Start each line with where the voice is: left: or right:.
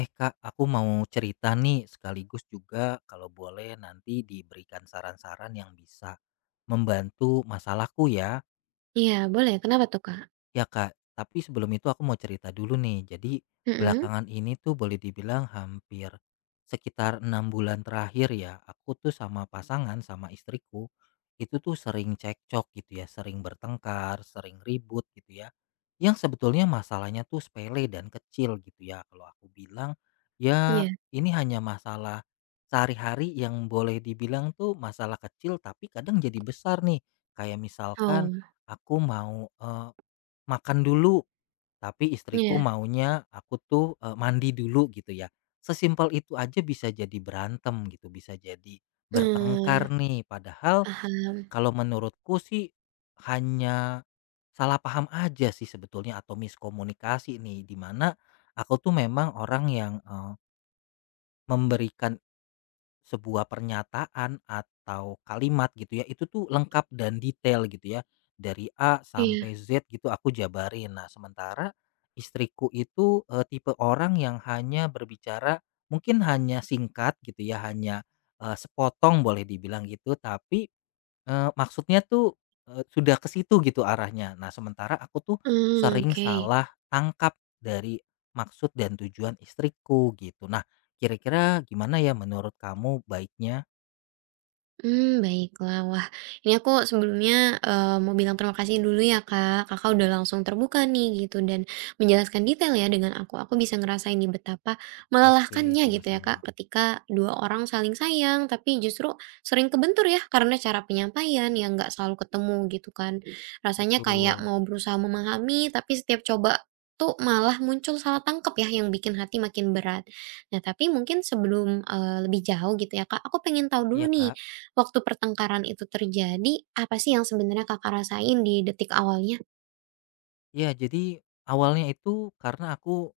left: Eh Kak, aku mau cerita nih sekaligus juga kalau boleh nanti diberikan saran-saran yang bisa membantu masalahku ya.
right: Iya, boleh. Kenapa tuh, Kak?
left: Ya Kak, tapi sebelum itu aku mau cerita dulu nih. Jadi
right: Mhm,
left: belakangan ini tuh boleh dibilang hampir sekitar 6 bulan terakhir ya, aku tuh sama pasangan, sama istriku itu tuh sering cekcok gitu ya, sering bertengkar, sering ribut gitu ya. Yang sebetulnya masalahnya tuh sepele dan kecil gitu ya. Kalau aku bilang ya
right: iya.
left: ini hanya masalah sehari-hari yang boleh dibilang tuh masalah kecil tapi kadang jadi besar nih. Kayak misalkan
right: Oh,
left: aku mau makan dulu, tapi istriku
right: iya.
left: maunya aku tuh, mandi dulu gitu ya. Sesimpel itu aja bisa jadi berantem gitu, bisa jadi
right: Mmm,
left: bertengkar nih. Padahal
right: paham.
left: kalau menurutku sih hanya salah paham aja sih sebetulnya atau miskomunikasi nih, di mana aku tuh memang orang yang, memberikan sebuah pernyataan atau kalimat gitu ya, itu tuh lengkap dan detail gitu ya, dari A
right: Iya.
left: sampai Z gitu aku jabarin. Nah, sementara istriku itu, tipe orang yang hanya berbicara mungkin hanya singkat gitu ya, hanya, sepotong boleh dibilang gitu, tapi maksudnya tuh, sudah ke situ gitu arahnya. Nah, sementara aku tuh
right: Mmm,
left: sering
right: oke.
left: salah tangkap dari maksud dan tujuan istriku gitu. Nah, kira-kira gimana ya menurut kamu baiknya?
right: Hmm, baiklah. Wah, ini aku sebelumnya, mau bilang terima kasih dulu ya, Kak. Kakak udah langsung terbuka nih gitu dan menjelaskan detail ya dengan aku. Aku bisa ngerasain nih betapa
left: Oke,
right: melelahkannya gitu ya,
left: sama-sama.
right: Kak, ketika 2 orang saling sayang tapi justru sering kebentur ya karena cara penyampaian yang nggak selalu ketemu gitu kan. Rasanya kayak
left: Betul.
right: mau berusaha memahami, tapi setiap coba tuh malah muncul salah tangkap ya yang bikin hati makin berat. Nah, tapi mungkin sebelum, lebih jauh gitu ya, Kak, aku pengen tahu
left: Iya,
right: dulu nih.
left: Kak.
right: Waktu pertengkaran itu terjadi, apa sih yang sebenarnya Kakak rasain di detik awalnya?
left: Iya, jadi awalnya itu karena aku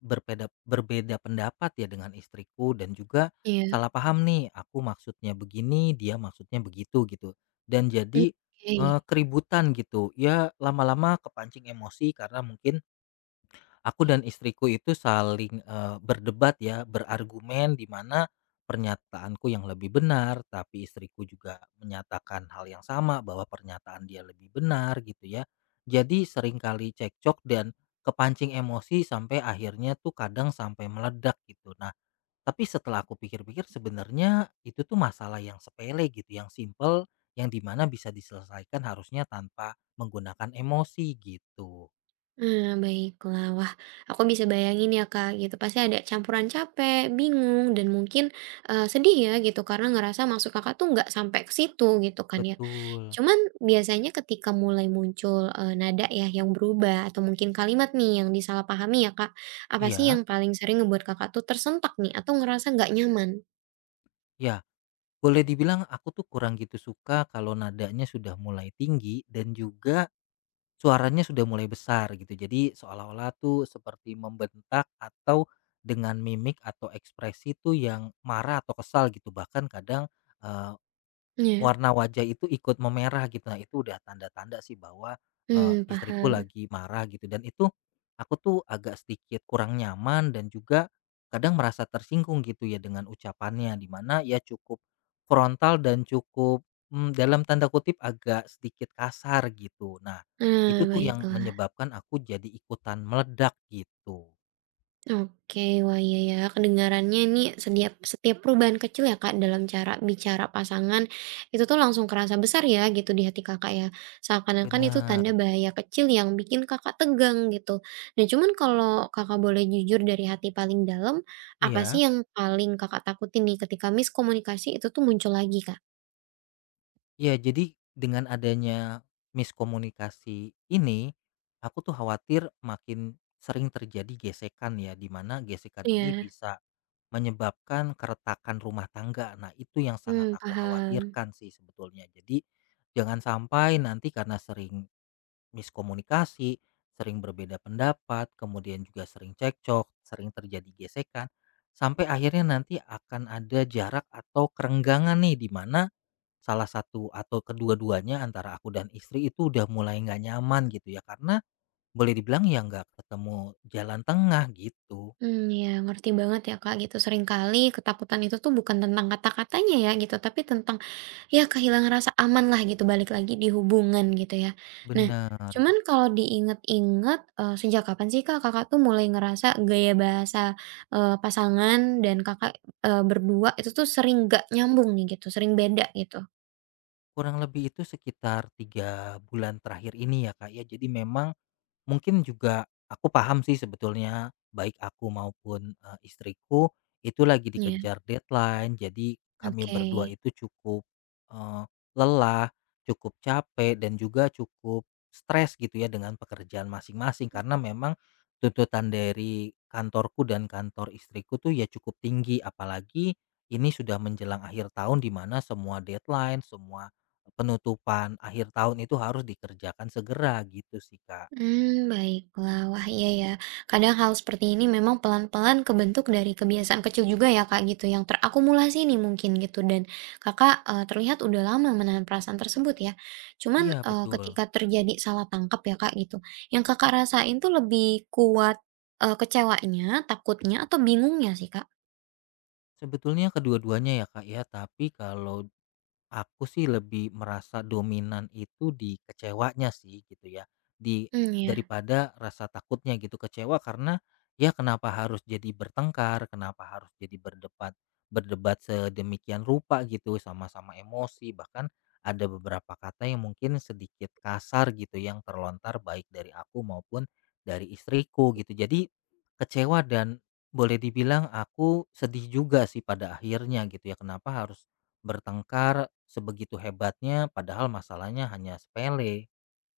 left: berbeda pendapat ya dengan istriku dan juga
right: Iya.
left: salah paham nih, aku maksudnya begini, dia maksudnya begitu gitu. Dan
right: Mmm,
left: jadi
right: oke.
left: keributan gitu. Ya lama-lama kepancing emosi karena mungkin aku dan istriku itu saling, berdebat ya, berargumen di mana pernyataanku yang lebih benar, tapi istriku juga menyatakan hal yang sama bahwa pernyataan dia lebih benar gitu ya. Jadi seringkali cekcok dan kepancing emosi sampai akhirnya tuh kadang sampai meledak gitu. Nah, tapi setelah aku pikir-pikir sebenarnya itu tuh masalah yang sepele gitu, yang simple, yang di mana bisa diselesaikan harusnya tanpa menggunakan emosi gitu.
right: Baiklah. Wah, aku bisa bayangin ya, Kak, gitu. Pasti ada campuran capek, bingung, dan mungkin, sedih ya gitu karena ngerasa maksud Kakak tuh nggak sampai ke situ gitu kan ya.
left: Betul,
right: Cuman biasanya ketika mulai muncul, nada ya yang berubah atau mungkin kalimat nih yang disalahpahami ya, Kak, apa sih yang
left: iya.
right: paling sering ngebuat Kakak tuh tersentak nih atau ngerasa nggak nyaman?
left: Ya, boleh dibilang aku tuh kurang gitu suka kalau nadanya sudah mulai tinggi dan juga suaranya sudah mulai besar gitu. Jadi seolah-olah tuh seperti membentak atau dengan mimik atau ekspresi tuh yang marah atau kesal gitu. Bahkan kadang eh,
right: Iya.
left: warna wajah itu ikut memerah gitu. Nah, itu udah tanda-tanda sih bahwa,
right: Mmm,
left: istriku
right: paham.
left: lagi marah gitu dan itu aku tuh agak sedikit kurang nyaman dan juga kadang merasa tersinggung gitu ya dengan ucapannya, di mana ya cukup frontal dan cukup, dalam tanda kutip agak sedikit kasar gitu. Nah, itu
right: Ah,
left: tuh yang
right: baiklah.
left: menyebabkan aku jadi ikutan meledak gitu.
right: Oke, wah, iya ya, kedengarannya ini setiap setiap perubahan kecil ya Kak dalam cara bicara pasangan, itu tuh langsung kerasa besar ya gitu di hati Kakak ya. Seakan-akan itu tanda
left: Bener,
right: bahaya kecil yang bikin Kakak tegang gitu. Nah, cuman kalau Kakak boleh jujur dari hati paling dalam, apa sih
left: iya.
right: yang paling Kakak takutin nih ketika miskomunikasi itu tuh muncul lagi, Kak?
left: Ya jadi dengan adanya miskomunikasi ini, aku tuh khawatir makin sering terjadi gesekan ya, di mana gesekan ini
right: Iya.
left: bisa menyebabkan keretakan rumah tangga. Nah, itu yang sangat
right: Hmm,
left: aku
right: paham.
left: khawatirkan sih sebetulnya. Jadi, jangan sampai nanti karena sering miskomunikasi, sering berbeda pendapat, kemudian juga sering cekcok, sering terjadi gesekan, sampai akhirnya nanti akan ada jarak atau kerenggangan nih, di mana salah satu atau kedua-duanya antara aku dan istri itu udah mulai nggak nyaman gitu ya karena boleh dibilang ya nggak ketemu jalan tengah gitu.
right: Hmm, ya, ngerti banget ya Kak gitu. Seringkali ketakutan itu tuh bukan tentang kata-katanya ya gitu, tapi tentang ya kehilangan rasa aman lah gitu, balik lagi di hubungan gitu ya. Nah,
left: Bener.
right: cuman kalau diinget-inget sejak kapan sih Kak, Kakak tuh mulai ngerasa gaya bahasa, pasangan dan Kakak, berdua itu tuh sering gak nyambung nih gitu, sering beda gitu?
left: Kurang lebih itu sekitar 3 bulan terakhir ini ya Kak ya. Jadi memang mungkin juga aku paham sih sebetulnya baik aku maupun, istriku itu lagi
right: Ya,
left: dikejar deadline. Jadi kami
right: oke.
left: berdua itu cukup, eee, lelah, cukup capek dan juga cukup stres gitu ya dengan pekerjaan masing-masing karena memang tuntutan dari kantorku dan kantor istriku tuh ya cukup tinggi. Apalagi ini sudah menjelang akhir tahun di mana semua deadline, semua penutupan akhir tahun itu harus dikerjakan segera gitu sih, Kak.
right: Hmm, baiklah. Wah, iya ya. Kadang hal seperti ini memang pelan-pelan kebentuk dari kebiasaan kecil juga ya, Kak, gitu, yang terakumulasi nih mungkin gitu, dan Kakak, terlihat udah lama menahan perasaan tersebut ya. Cuman,
left: Iya betul.
right: ketika terjadi salah tangkap ya, Kak, gitu, yang Kakak rasain tuh lebih kuat, kecewanya, takutnya, atau bingungnya sih, Kak?
left: Sebetulnya kedua-duanya ya Kak ya, tapi kalau aku sih lebih merasa dominan itu di kecewanya sih gitu ya.
right: Hmm, ya.
left: Daripada rasa takutnya gitu, kecewa karena ya kenapa harus jadi bertengkar, kenapa harus jadi berdebat berdebat sedemikian rupa gitu, sama-sama emosi, bahkan ada beberapa kata yang mungkin sedikit kasar gitu yang terlontar baik dari aku maupun dari istriku gitu. Jadi kecewa dan boleh dibilang aku sedih juga sih pada akhirnya gitu ya. Kenapa harus bertengkar sebegitu hebatnya padahal masalahnya hanya sepele.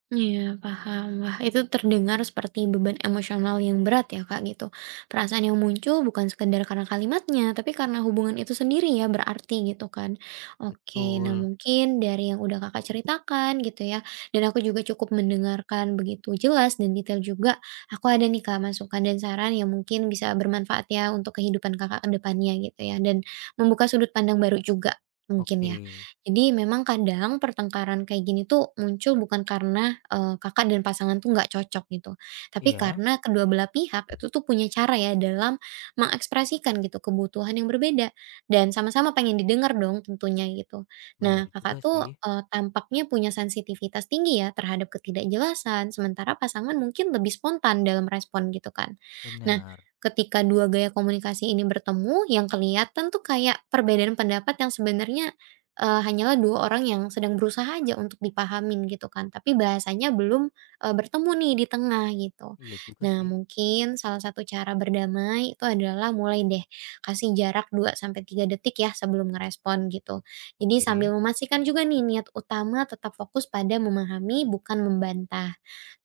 right: Iya, paham. Wah, itu terdengar seperti beban emosional yang berat ya, Kak, gitu. Perasaan yang muncul bukan sekedar karena kalimatnya, tapi karena hubungan itu sendiri ya, berarti gitu kan. Oke, nah
left: Betul.
right: mungkin dari yang udah Kakak ceritakan gitu ya, dan aku juga cukup mendengarkan begitu jelas dan detail juga, aku ada nih, Kak, masukan dan saran yang mungkin bisa bermanfaat ya untuk kehidupan Kakak ke depannya gitu ya, dan membuka sudut pandang baru juga mungkin
left: Oke.
right: ya. Jadi, memang kadang pertengkaran kayak gini tuh muncul bukan karena, Kakak dan pasangan tuh nggak cocok gitu, tapi
left: Iya,
right: karena kedua belah pihak itu tuh punya cara ya dalam mengekspresikan gitu kebutuhan yang berbeda dan sama-sama pengen didengar dong tentunya gitu. Nah,
left: benar juga
right: Kakak tuh,
left: sih.
right: tampaknya punya sensitivitas tinggi ya terhadap ketidakjelasan, sementara pasangan mungkin lebih spontan dalam respon gitu kan. Nah,
left: Benar.
right: ketika dua gaya komunikasi ini bertemu, yang kelihatan tuh kayak perbedaan pendapat yang sebenarnya hanyalah 2 orang yang sedang berusaha aja untuk dipahamin gitu kan, tapi bahasanya belum, bertemu nih di tengah gitu.
left: Iya juga
right: Nah,
left: sih.
right: mungkin salah satu cara berdamai itu adalah mulai deh kasih jarak 2 sampai 3 detik ya sebelum ngerespon gitu. Jadi sambil
left: Oke.
right: memastikan juga nih niat utama tetap fokus pada memahami bukan membantah.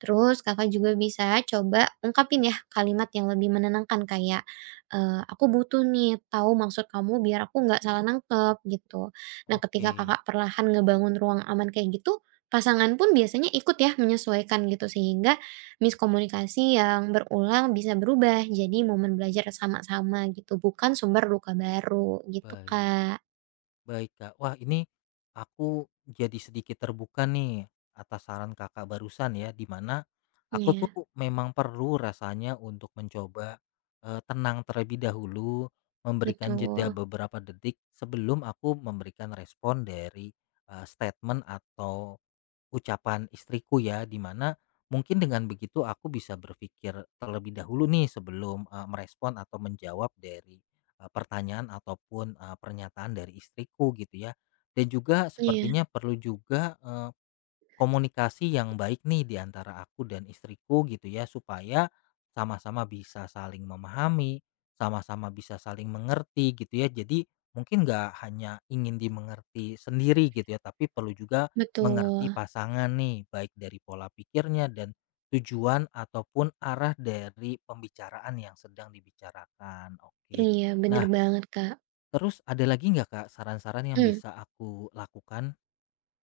right: Terus, Kakak juga bisa coba ungkapin ya kalimat yang lebih menenangkan kayak, "Aku butuh nih tahu maksud kamu biar aku nggak salah nangkep," gitu. Nah, ketika
left: Oke.
right: Kakak perlahan ngebangun ruang aman kayak gitu, pasangan pun biasanya ikut ya menyesuaikan gitu sehingga miskomunikasi yang berulang bisa berubah jadi momen belajar sama-sama gitu, bukan sumber luka baru gitu,
left: Baik.
right: Kak.
left: Baik, Kak. Wah, ini aku jadi sedikit terbuka nih atas saran Kakak barusan ya, di mana aku tuh
right: Iya,
left: memang perlu rasanya untuk mencoba tenang terlebih dahulu, memberikan jeda
right: betul.
left: beberapa detik sebelum aku memberikan respon dari statement atau ucapan istriku ya, di mana mungkin dengan begitu aku bisa berpikir terlebih dahulu nih sebelum, merespon atau menjawab dari, pertanyaan ataupun, pernyataan dari istriku gitu ya. Dan juga
right: Iya,
left: sepertinya perlu juga, komunikasi yang baik nih di antara aku dan istriku gitu ya, supaya sama-sama bisa saling memahami, sama-sama bisa saling mengerti gitu ya. Jadi mungkin nggak hanya ingin dimengerti sendiri gitu ya, tapi perlu juga mengerti
right: betul.
left: pasangan nih, baik dari pola pikirnya dan tujuan ataupun arah dari pembicaraan yang sedang dibicarakan. Oke.
right: Iya, bener
left: Nah,
right: banget, Kak.
left: terus ada lagi nggak Kak saran-saran yang
right: Mmm.
left: bisa aku lakukan?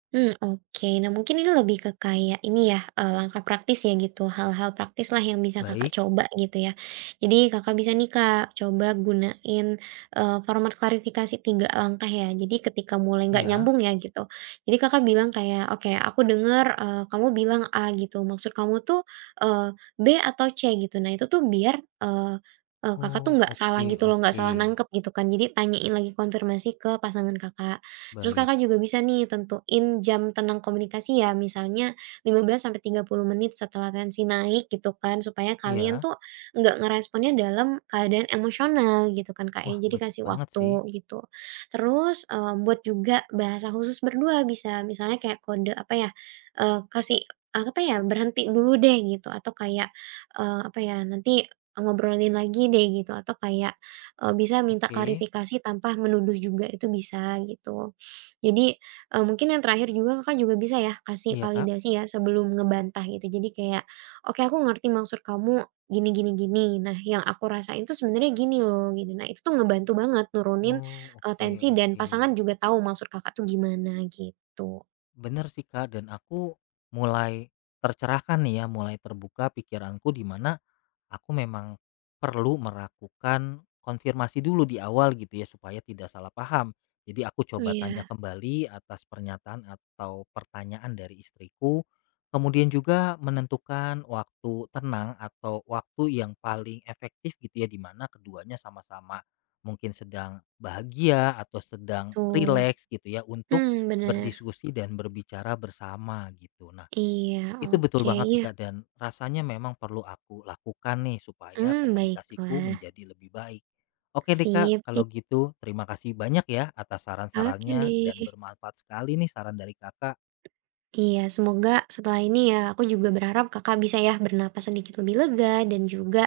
right: Hmm, oke. Nah, mungkin ini lebih ke kayak ini ya, langkah praktis ya gitu, hal-hal praktis lah yang bisa Kakak
left: Baik,
right: coba gitu ya. Jadi, Kakak bisa nih Kak, coba gunain, format klarifikasi 3 langkah ya. Jadi ketika mulai nggak
left: iya.
right: nyambung ya gitu, jadi Kakak bilang kayak, "Oke, aku dengar kamu bilang A gitu, maksud kamu tuh, B atau C?" Gitu. Nah itu tuh biar, eee eee, Kakak tuh
left: Oh,
right: nggak salah
left: oke
right: gitu loh, nggak
left: oke.
right: salah nangkep gitu kan. Jadi tanyain lagi konfirmasi ke pasangan Kakak. Terus,
left: Baik.
right: Kakak juga bisa nih tentuin jam tenang komunikasi ya, misalnya 15 sampai 30 menit setelah tensi naik gitu kan, supaya kalian
left: Iya.
right: tuh nggak ngeresponnya dalam keadaan emosional gitu kan Kak ya,
left: Wah, bener
right: jadi kasih
left: banget sih.
right: waktu gitu. Terus, buat juga bahasa khusus berdua bisa, misalnya kayak kode apa ya, kasih apa ya, "Berhenti dulu deh," gitu, atau kayak, apa ya, "Nanti ngobrolin lagi deh," gitu, atau kayak, bisa minta
left: Oke.
right: klarifikasi tanpa menuduh juga, itu bisa gitu. Jadi, mungkin yang terakhir juga Kakak juga bisa ya kasih
left: Iya, Kak.
right: validasi ya sebelum ngebantah gitu. Jadi kayak, "Oke, aku ngerti maksud kamu gini gini gini. Nah yang aku rasain tuh sebenarnya gini loh," gini. Nah itu tuh ngebantu banget nurunin,
left: Oh, oke
right: tensi dan
left: oke.
right: pasangan juga tahu maksud Kakak tuh gimana gitu.
left: Bener sih, Kak, dan aku mulai tercerahkan nih ya, mulai terbuka pikiranku di mana aku memang perlu merakukan konfirmasi dulu di awal gitu ya, supaya tidak salah paham. Jadi aku coba
right: Iya,
left: tanya kembali atas pernyataan atau pertanyaan dari istriku, kemudian juga menentukan waktu tenang atau waktu yang paling efektif gitu ya, di mana keduanya sama-sama mungkin sedang bahagia atau sedang
right: betul.
left: rileks gitu ya, untuk
right: Hmm, benar.
left: berdiskusi dan berbicara bersama gitu. Nah,
right: Iya,
left: itu betul
right: oke,
left: banget sih
right: iya.
left: Kak dan rasanya memang perlu aku lakukan nih supaya
right: Hmm,
left: komunikasiku
right: baiklah.
left: menjadi lebih baik. Oke deh Kak,
right: Sip,
left: kalau gitu terima kasih banyak ya atas
right: oke
left: saran-sarannya
right: deh.
left: dan bermanfaat sekali nih saran dari Kakak.
right: Iya, semoga setelah ini ya, aku juga berharap Kakak bisa ya bernapas sedikit lebih lega dan juga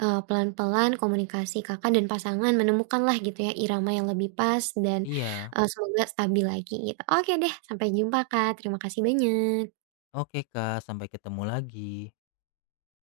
right: pelan-pelan komunikasi Kakak dan pasangan menemukanlah gitu ya irama yang lebih pas dan,
left: Iya,
right: semoga stabil lagi gitu. Oke deh, sampai jumpa Kak, terima kasih banyak.
left: oke Kak, sampai ketemu lagi.